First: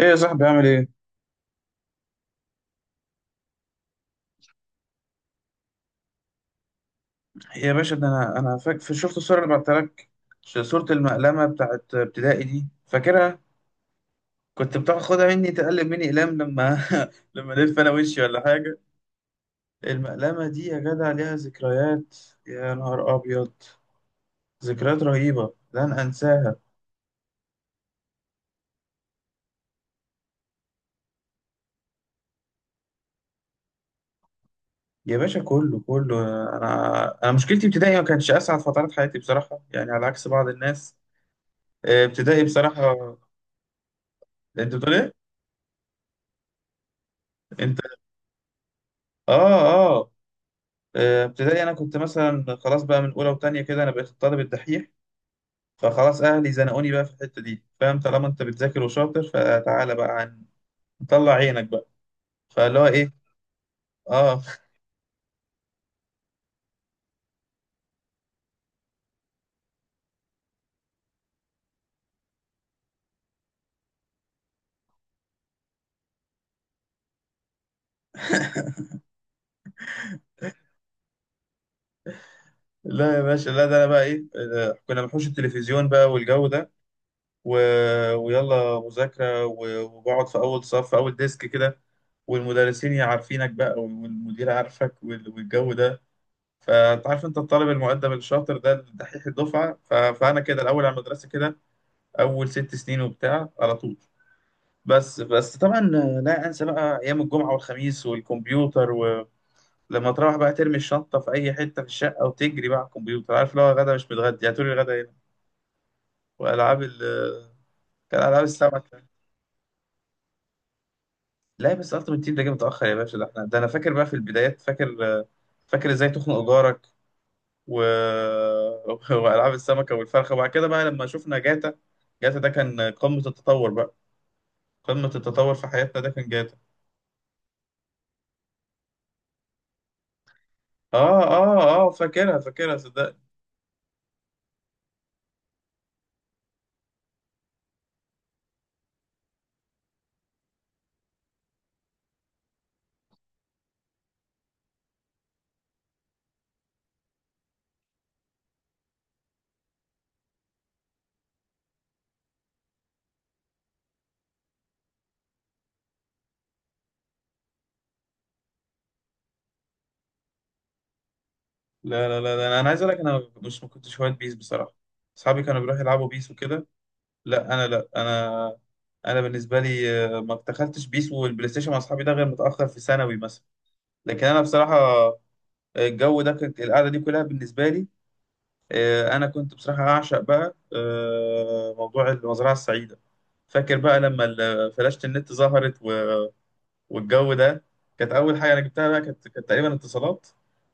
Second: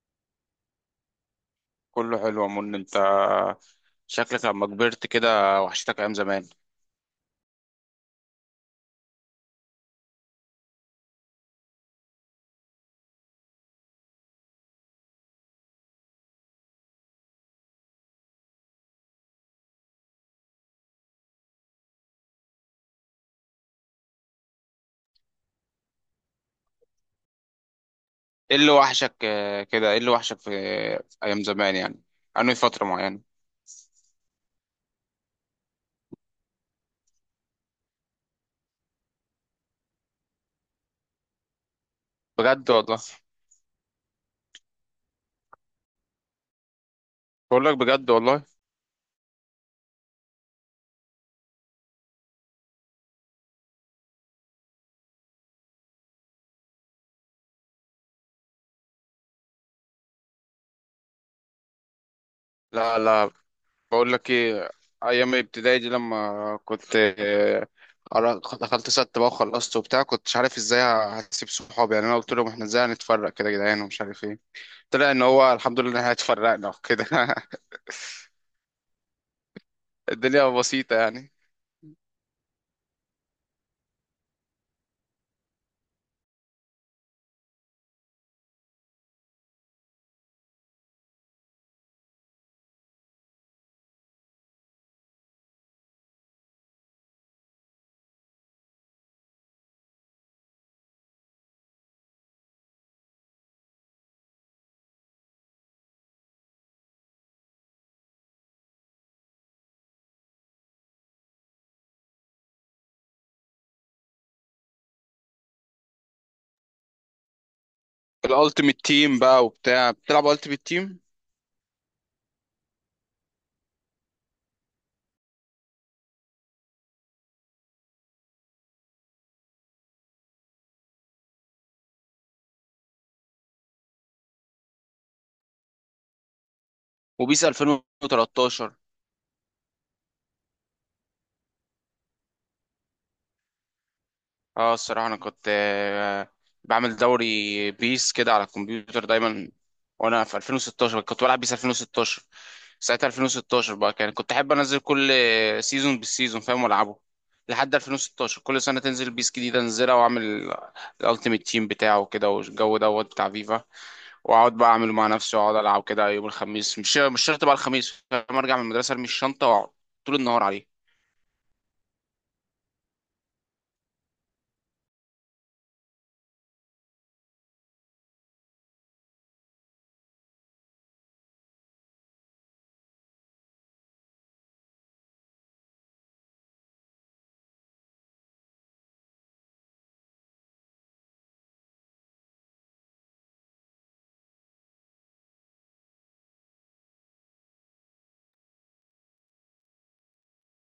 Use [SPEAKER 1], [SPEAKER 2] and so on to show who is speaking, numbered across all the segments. [SPEAKER 1] ايه يا صاحبي، عامل ايه؟
[SPEAKER 2] كله حلو يا من انت، شكلك لما كبرت كده. وحشتك ايام زمان.
[SPEAKER 1] يا باشا، ده انا شفت الصوره اللي بعتها لك. صوره المقلمه بتاعت ابتدائي دي، فاكرها؟ كنت بتاخدها مني، تقلب مني اقلام لما لما الف انا وشي ولا حاجه. المقلمه دي يا جدع ليها ذكريات. يا نهار ابيض! ذكريات رهيبه لن انساها.
[SPEAKER 2] ايه اللي وحشك آه، كده ايه اللي وحشك في ايام زمان يعني؟ انهي فترة معينة؟
[SPEAKER 1] يا باشا، كله كله. انا مشكلتي ابتدائي ما كانتش اسعد فترات حياتي بصراحه، يعني على عكس بعض الناس. آه، ابتدائي
[SPEAKER 2] بجد
[SPEAKER 1] بصراحه.
[SPEAKER 2] والله.
[SPEAKER 1] انت بتقول ايه؟
[SPEAKER 2] بقول
[SPEAKER 1] انت.
[SPEAKER 2] لك بجد والله.
[SPEAKER 1] اه اه. آه، ابتدائي انا كنت مثلا خلاص بقى من اولى وتانية كده، انا بقيت الطالب الدحيح. فخلاص اهلي زنقوني بقى في الحته دي، فاهم؟ طالما انت بتذاكر وشاطر، فتعالى بقى عن، طلع عينك بقى. فاللي هو
[SPEAKER 2] لا
[SPEAKER 1] ايه.
[SPEAKER 2] لا بقول لك
[SPEAKER 1] اه
[SPEAKER 2] ايه. ايام الابتدائي دي لما كنت دخلت ست بقى وخلصت وبتاع، كنتش عارف ازاي هسيب صحابي يعني. انا قلت لهم احنا ازاي هنتفرق كده يا جدعان ومش عارف ايه. طلع ان هو الحمد لله ان احنا اتفرقنا وكده الدنيا بسيطة يعني.
[SPEAKER 1] لا يا باشا لا، ده انا بقى ايه، آه، كنا بنحوش التلفزيون بقى والجو ده، و... ويلا مذاكره و... وبقعد في اول صف، في اول ديسك كده. والمدرسين يا عارفينك بقى، والمدير عارفك، والجو ده. فانت عارف انت الطالب المؤدب الشاطر ده، الدحيح الدفعه، فانا كده الاول على المدرسه كده، اول ست سنين وبتاع على طول. بس طبعا لا انسى بقى ايام الجمعه والخميس والكمبيوتر، ولما تروح بقى ترمي الشنطه في اي حته في الشقه، وتجري بقى على الكمبيوتر. عارف، لو غدا مش متغدي هاتولي الغدا هنا. والعاب ال، كان العاب السمك.
[SPEAKER 2] الالتيميت تيم بقى وبتاع، بتلعب التيميت تيم
[SPEAKER 1] لا بس التيمت تيم ده جه متاخر يا باشا، ده احنا، ده انا فاكر بقى في البدايات، فاكر. فاكر ازاي تخنق جارك و... والعاب السمكه والفرخه، وبعد كده بقى لما شفنا جاتا. جاتا ده كان قمه التطور بقى، قمه التطور في حياتنا، ده كان.
[SPEAKER 2] وبيس 2013.
[SPEAKER 1] اه اه اه، فاكرها فاكرها صدق.
[SPEAKER 2] اه الصراحه انا كنت بعمل دوري بيس كده على الكمبيوتر دايما. وانا في 2016 كنت بلعب بيس 2016. ساعتها 2016 بقى كان كنت احب انزل كل سيزون بالسيزون فاهم والعبه. لحد 2016 كل سنه تنزل بيس جديده انزلها واعمل الالتيميت تيم بتاعه كده والجو دوت بتاع فيفا. واقعد بقى اعمله مع نفسي واقعد العب كده يوم الخميس. مش شرط بقى الخميس، لما ارجع من المدرسه ارمي الشنطه واقعد طول النهار عليه.
[SPEAKER 1] لا لا لا لا، انا عايز اقول لك انا مش، ما كنتش هواة بيس بصراحه. اصحابي كانوا بيروحوا يلعبوا بيس وكده. لا انا. انا بالنسبه لي، آه، ما دخلتش بيس والبلاي ستيشن مع اصحابي ده غير متاخر في ثانوي مثلا. لكن انا بصراحه، آه، الجو ده كانت القعده دي كلها بالنسبه لي، آه، انا كنت بصراحه اعشق بقى، آه، موضوع المزرعه السعيده. فاكر بقى لما فلاشة النت ظهرت والجو ده. كانت اول حاجه انا جبتها بقى، كانت تقريبا اتصالات.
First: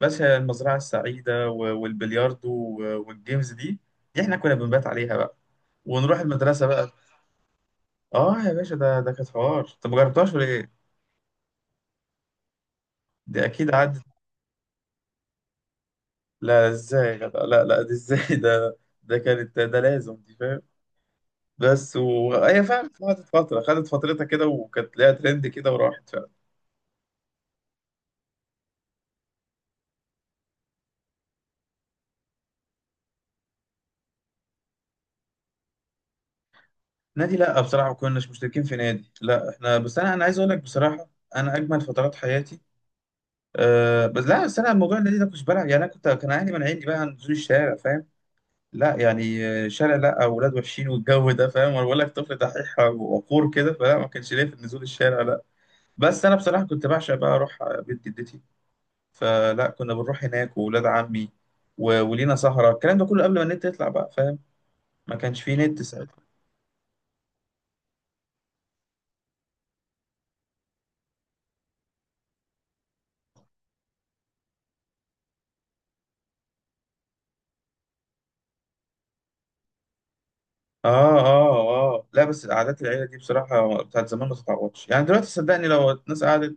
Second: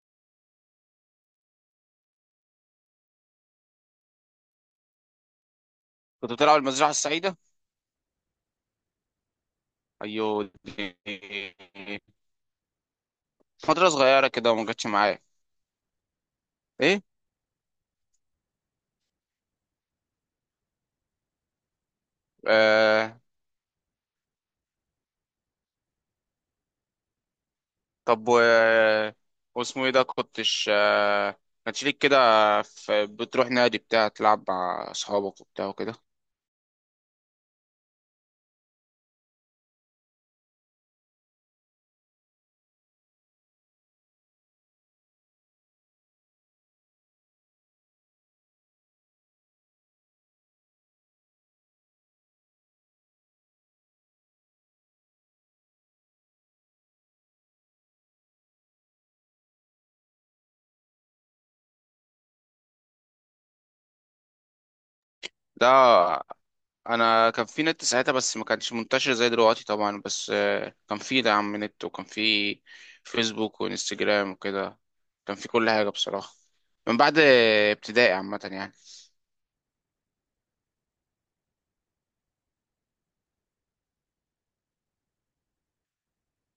[SPEAKER 1] بس هي المزرعه السعيده والبلياردو والجيمز دي. دي احنا كنا بنبات عليها بقى، ونروح
[SPEAKER 2] كنت بتلعب
[SPEAKER 1] المدرسه
[SPEAKER 2] المزرعه
[SPEAKER 1] بقى.
[SPEAKER 2] السعيده؟
[SPEAKER 1] اه يا باشا، ده كانت حوار. انت ما جربتهاش ولا
[SPEAKER 2] ايوه
[SPEAKER 1] ايه؟
[SPEAKER 2] دي
[SPEAKER 1] دي اكيد
[SPEAKER 2] فتره
[SPEAKER 1] عدت.
[SPEAKER 2] صغيره كده وما جاتش معايا.
[SPEAKER 1] لا
[SPEAKER 2] ايه؟
[SPEAKER 1] ازاي؟ لا لا, لا دي ازاي؟ ده، ده كانت ده لازم دي، فاهم؟ بس وهي فعلا
[SPEAKER 2] آه.
[SPEAKER 1] خدت فتره، خدت فترتها كده، وكانت ليها ترند كده، وراحت فعلا.
[SPEAKER 2] طب و واسمه ايه ده، كنتش كانش ليك كده بتروح نادي بتاع تلعب مع اصحابك وبتاع وكده؟
[SPEAKER 1] نادي؟ لا بصراحه، ما كناش مشتركين في نادي، لا احنا بس، انا عايز اقول لك بصراحه انا اجمل فترات حياتي. أه بس لا، بس انا الموضوع النادي ده كنتش بلعب يعني، انا كنت، كان اهلي مانعيني بقى عن نزول الشارع، فاهم؟ لا يعني، آه، شارع لا، اولاد وحشين والجو ده، فاهم؟ وانا بقول لك طفل دحيح وقور كده، فلا ما كانش ليا في نزول الشارع، لا. بس انا بصراحه كنت بعشق بقى اروح بيت جدتي، فلا كنا بنروح هناك، واولاد عمي، ولينا سهره، الكلام ده كله قبل ما النت يطلع بقى، فاهم؟ ما كانش فيه نت ساعتها.
[SPEAKER 2] ده انا كان في نت ساعتها بس ما كانش منتشر زي دلوقتي طبعا، بس كان في دعم من نت، وكان في فيسبوك وانستجرام وكده. كان في كل حاجة بصراحة من بعد ابتدائي عامة يعني.
[SPEAKER 1] اه اه اه، لا بس قعدات العيله دي بصراحه بتاعت زمان ما تتعوضش. يعني دلوقتي صدقني، لو الناس قعدت،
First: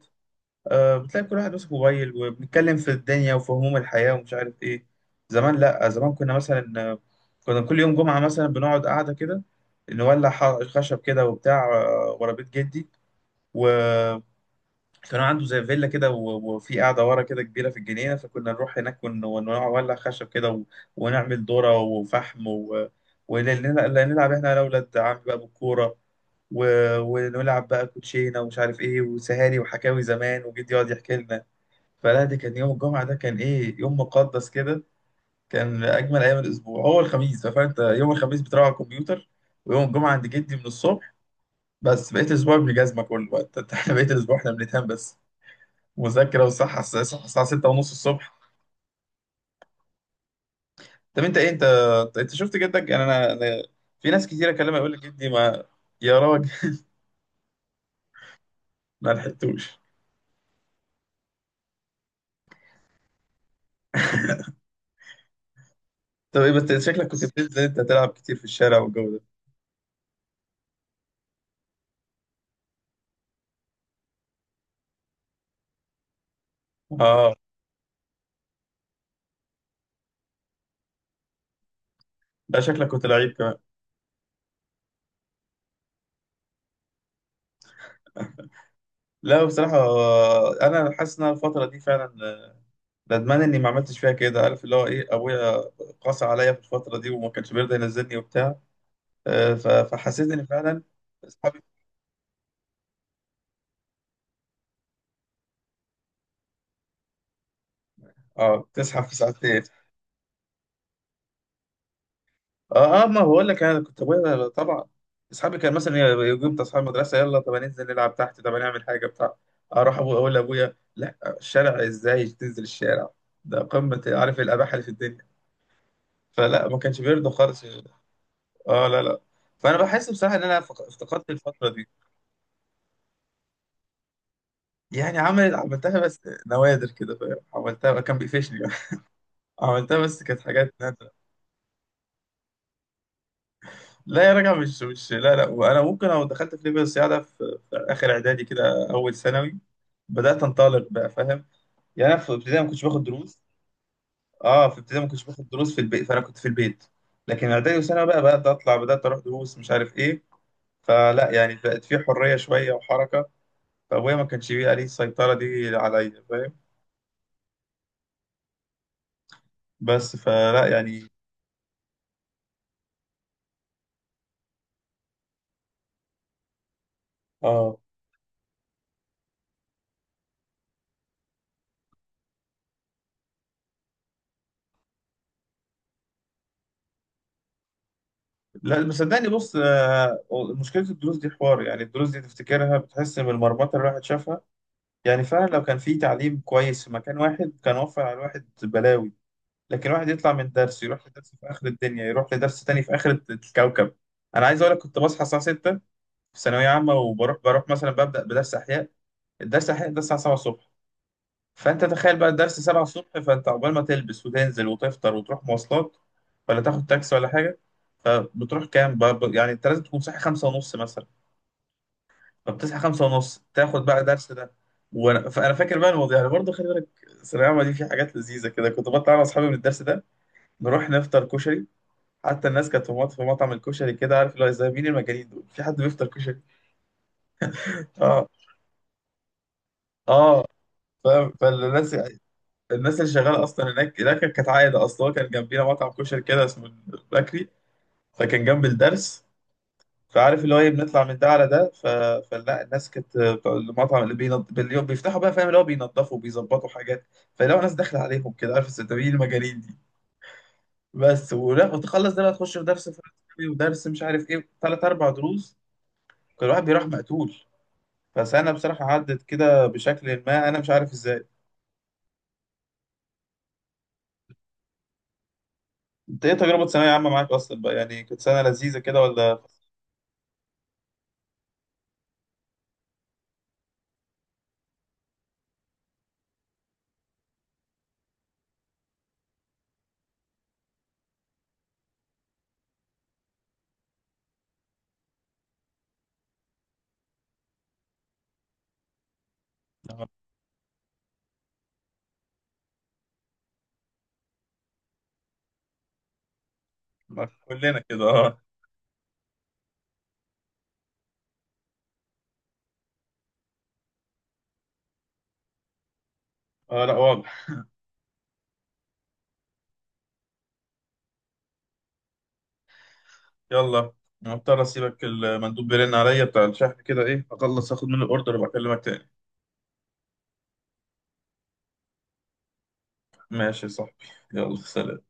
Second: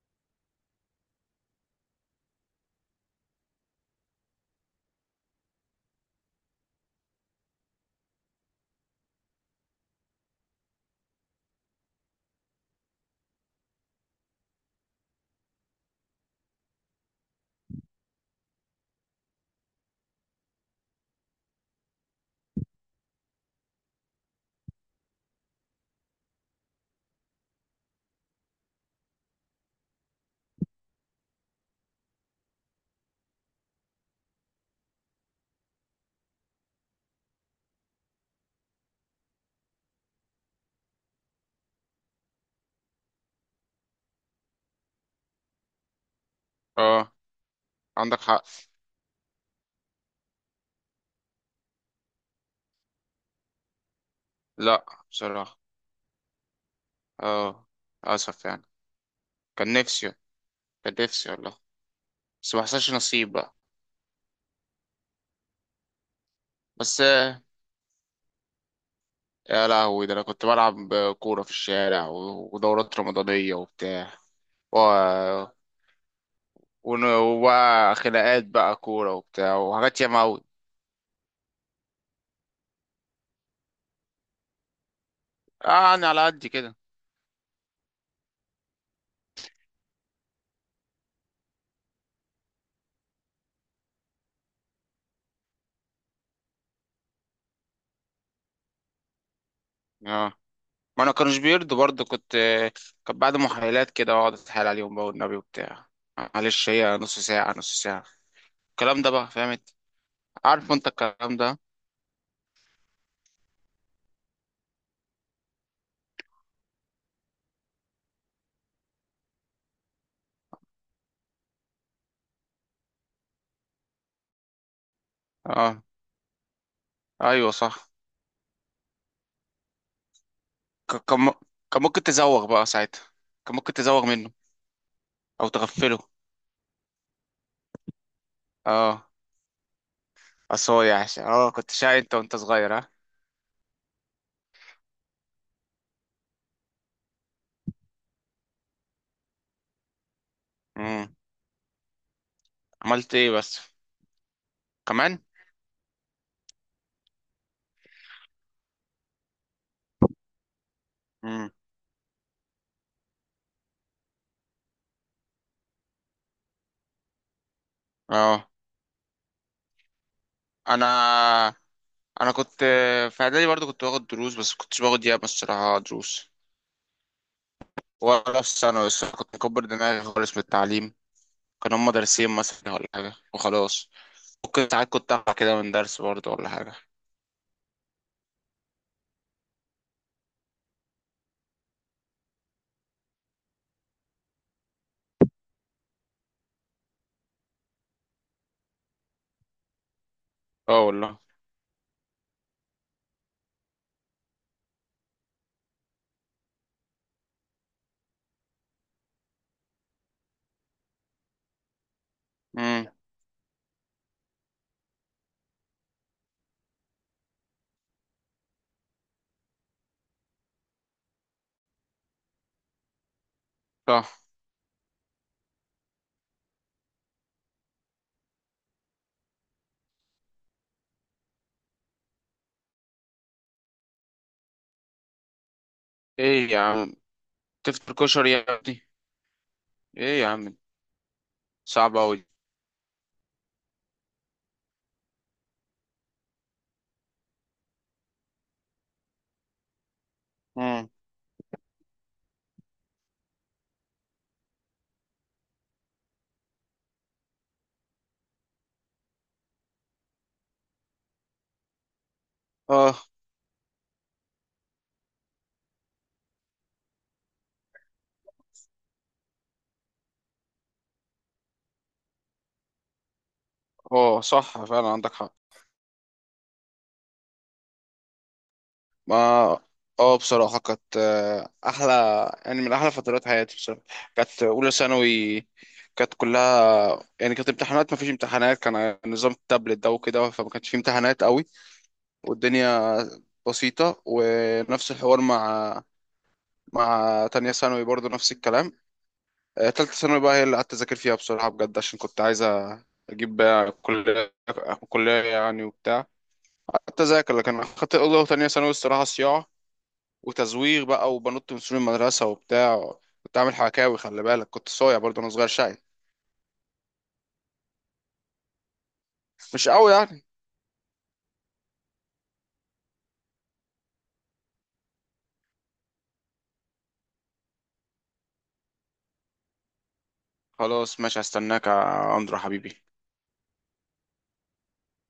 [SPEAKER 1] آه، بتلاقي كل واحد ماسك موبايل، وبنتكلم في الدنيا وفي هموم الحياة ومش عارف إيه. زمان لأ، زمان كنا مثلا، آه، كنا كل يوم جمعة مثلا بنقعد قاعدة كده، نولع خشب كده وبتاع، آه، ورا بيت جدي. وكانوا عنده زي فيلا كده، وفي قاعدة ورا كده كبيرة في الجنينة، فكنا نروح هناك ونولع خشب كده و... ونعمل ذرة وفحم و... ونلعب إحنا، أنا وأولاد عمي بقى، بالكورة و... ونلعب بقى كوتشينة ومش عارف إيه، وسهاري وحكاوي زمان وجدي يقعد يحكي لنا. فلا دي كان يوم الجمعة ده كان إيه، يوم مقدس كده. كان أجمل أيام الأسبوع هو الخميس، فأنت يوم الخميس بتروح على الكمبيوتر، ويوم الجمعة عند جدي من الصبح. بس بقيت الأسبوع ابن جزمة كله بقى إحنا بقيت الأسبوع إحنا بنتهان بس مذاكرة، والصحة
[SPEAKER 2] اه
[SPEAKER 1] الصحة الساعة 6 ونص
[SPEAKER 2] عندك
[SPEAKER 1] الصبح.
[SPEAKER 2] حق.
[SPEAKER 1] طب أنت إيه، أنت شفت جدك؟ يعني أنا في ناس كتير أكلمها
[SPEAKER 2] لا
[SPEAKER 1] يقول لك جدي
[SPEAKER 2] بصراحة.
[SPEAKER 1] ما، يا راجل.
[SPEAKER 2] اه اسف يعني.
[SPEAKER 1] ما
[SPEAKER 2] كان
[SPEAKER 1] لحقتوش.
[SPEAKER 2] نفسي، كان نفسي والله، بس ما حصلش نصيب بقى.
[SPEAKER 1] طب إيه بس،
[SPEAKER 2] بس
[SPEAKER 1] شكلك كنت بتنزل أنت تلعب كتير في الشارع والجو ده.
[SPEAKER 2] يا لهوي ده انا كنت بلعب كورة في الشارع، و- ودورات رمضانية وبتاع، و...
[SPEAKER 1] آه.
[SPEAKER 2] وبقى خناقات بقى كورة وبتاع وحاجات ياما أوي.
[SPEAKER 1] لا شكلك كنت لعيب كمان.
[SPEAKER 2] اه يعني على قد كده.
[SPEAKER 1] لا بصراحة، آه، أنا حاسس إن أنا الفترة دي فعلا ندمان اني ما عملتش فيها كده. عارف اللي هو ايه، ابويا قاسى عليا في الفتره دي وما كانش بيرضى ينزلني وبتاع، آه، فحسيت
[SPEAKER 2] اه
[SPEAKER 1] ان فعلا
[SPEAKER 2] ما انا كانوش
[SPEAKER 1] اصحابي.
[SPEAKER 2] بيرضوا برضه، كنت كان بعد محايلات كده اقعد اتحايل عليهم بقى والنبي وبتاع. معلش هي نص ساعة نص ساعة،
[SPEAKER 1] اه
[SPEAKER 2] الكلام
[SPEAKER 1] بتصحى
[SPEAKER 2] ده
[SPEAKER 1] في
[SPEAKER 2] بقى
[SPEAKER 1] ساعتين.
[SPEAKER 2] فهمت، عارف انت الكلام ده.
[SPEAKER 1] اه اه، ما بقول لك انا كنت ابويا طبعا. اصحابي كان مثلا يجيب اصحاب المدرسه، يلا طب هننزل نلعب تحت، طب هنعمل حاجه بتاع. اروح ابويا اقول لابويا، لا الشارع، ازاي تنزل الشارع؟ ده قمه، عارف، الاباحه اللي في الدنيا.
[SPEAKER 2] اه
[SPEAKER 1] فلا ما كانش بيرضى
[SPEAKER 2] ايوه
[SPEAKER 1] خالص.
[SPEAKER 2] صح.
[SPEAKER 1] اه لا لا. فانا بحس بصراحه ان انا
[SPEAKER 2] ك- كان
[SPEAKER 1] افتقدت
[SPEAKER 2] م-
[SPEAKER 1] الفتره
[SPEAKER 2] كان
[SPEAKER 1] دي.
[SPEAKER 2] ممكن تزوغ بقى ساعتها، كان ممكن تزوغ منه
[SPEAKER 1] يعني
[SPEAKER 2] او
[SPEAKER 1] عملت
[SPEAKER 2] تغفله.
[SPEAKER 1] عملتها بس نوادر كده، فاهم؟ عملتها كان بيقفشني.
[SPEAKER 2] اه
[SPEAKER 1] عملتها بس كانت حاجات
[SPEAKER 2] اصل هو يعني،
[SPEAKER 1] نادرة.
[SPEAKER 2] اه كنت شقي انت وانت صغير، ها؟
[SPEAKER 1] لا يا راجل، مش لا لا. وانا ممكن لو دخلت في ليفل الصياعة ده في, في اخر اعدادي كده، اول ثانوي، بدات انطلق بقى،
[SPEAKER 2] امم.
[SPEAKER 1] فاهم؟ يعني انا في ابتدائي ما كنتش باخد
[SPEAKER 2] عملت ايه
[SPEAKER 1] دروس.
[SPEAKER 2] بس؟
[SPEAKER 1] اه في ابتدائي ما
[SPEAKER 2] كمان؟
[SPEAKER 1] كنتش باخد دروس في البيت، فانا كنت في البيت. لكن اعدادي وثانوي بقى بدات اطلع، بدات اروح دروس مش عارف ايه. فلا
[SPEAKER 2] امم.
[SPEAKER 1] يعني بقت في حريه شويه وحركه. فابويا ما كانش بيبقى ليه السيطره دي عليا، فاهم؟
[SPEAKER 2] اه
[SPEAKER 1] بس فلا يعني.
[SPEAKER 2] انا كنت في اعدادي برضه كنت باخد دروس، بس كنتش باخد ياما الصراحة دروس،
[SPEAKER 1] اه
[SPEAKER 2] ولا في ثانوي. بس كنت مكبر دماغي خالص من التعليم. كان هما درسين مثلا ولا حاجة وخلاص. ممكن ساعات كنت أقع كده من درس برضه ولا حاجة.
[SPEAKER 1] لا مصدقني، بص، آه، مشكلة الدروس دي حوار. يعني الدروس دي تفتكرها بتحس من المرمطة اللي الواحد شافها، يعني فعلا لو كان في تعليم كويس في مكان واحد كان وفر على الواحد بلاوي. لكن الواحد يطلع من درس
[SPEAKER 2] اه
[SPEAKER 1] يروح
[SPEAKER 2] والله.
[SPEAKER 1] لدرس في آخر الدنيا، يروح لدرس تاني في آخر الكوكب. أنا عايز أقول لك كنت بصحى الساعة 6 في ثانوية عامة، وبروح، بروح مثلا ببدأ بدرس أحياء. الدرس أحياء ده الساعة 7 الصبح، فانت تخيل بقى الدرس 7
[SPEAKER 2] امم.
[SPEAKER 1] الصبح، فانت عقبال ما تلبس وتنزل وتفطر وتروح مواصلات، ولا تاخد تاكسي ولا حاجه. فبتروح كام بقى، ب-، يعني انت لازم تكون صاحي خمسة ونص مثلا. فبتصحى خمسة ونص تاخد بقى
[SPEAKER 2] صح.
[SPEAKER 1] درس ده. وانا، فانا فاكر بقى الموضوع يعني برضه. خلي بالك الثانويه العامه دي في حاجات لذيذه كده، كنت بطلع انا واصحابي من الدرس ده، نروح نفطر كشري. حتى الناس كانت في في مطعم الكشري كده، عارف اللي هو زي مين، المجانين دول في حد بيفطر كشري؟
[SPEAKER 2] ايه يا عم، تفطر
[SPEAKER 1] اه
[SPEAKER 2] كشري يا ابني؟ ايه يا
[SPEAKER 1] اه،
[SPEAKER 2] عم.
[SPEAKER 1] فاهم؟ فالناس،
[SPEAKER 2] صعب أوي.
[SPEAKER 1] الناس اللي شغاله اصلا هناك كانت عايده اصلا. هو كان جنبينا مطعم كشري كده اسمه بكري، فكان جنب الدرس. فعارف اللي هو ايه،
[SPEAKER 2] امم.
[SPEAKER 1] بنطلع من ده على ده، ف... فلا الناس كانت بتوع المطعم اللي باليوم بيفتحوا بقى، فاهم؟ اللي هو بينضفوا وبيظبطوا حاجات. فلو ناس داخله عليهم كده، عارف الستاويين المجانين دي. بس، ولا وتخلص ده، لا تخش في درس
[SPEAKER 2] اه
[SPEAKER 1] فرنسي ودرس مش عارف ايه، ثلاث اربع دروس. كل واحد بيروح مقتول. فسنه بصراحه عدت كده بشكل، ما انا مش عارف ازاي.
[SPEAKER 2] اه صح فعلا عندك حق.
[SPEAKER 1] انت ايه، تجربه ثانويه عامه معاك اصلا بقى، يعني كانت سنه لذيذه كده
[SPEAKER 2] ما
[SPEAKER 1] ولا؟
[SPEAKER 2] اه بصراحة كانت أحلى، يعني من أحلى فترات حياتي بصراحة. كانت أولى ثانوي كانت كلها يعني، كانت امتحانات ما فيش امتحانات، كان نظام التابلت ده وكده، فما كانش فيه امتحانات قوي. والدنيا بسيطة. ونفس الحوار مع مع تانية ثانوي برضو نفس الكلام. تالتة ثانوي بقى هي اللي قعدت أذاكر فيها بصراحة بجد، عشان كنت عايز أجيب بقى كلية، كلية يعني وبتاع. قعدت
[SPEAKER 1] ما
[SPEAKER 2] أذاكر، لكن
[SPEAKER 1] كلنا
[SPEAKER 2] أخدت
[SPEAKER 1] كده.
[SPEAKER 2] أولى
[SPEAKER 1] اه
[SPEAKER 2] وتانية ثانوي الصراحة صياعة وتزويغ بقى وبنط من سور المدرسة وبتاع. كنت عامل حكاوي، خلي بالك كنت صايع برضو أنا صغير، شقي
[SPEAKER 1] اه لا واضح.
[SPEAKER 2] مش قوي يعني.
[SPEAKER 1] يلا، أنا مضطر اسيبك، المندوب بيرن عليا بتاع الشحن كده، ايه اخلص اخد منه الاوردر وبكلمك تاني.
[SPEAKER 2] خلاص ماشي، هستناك يا أندرو حبيبي.
[SPEAKER 1] ماشي يا صاحبي، يلا سلام.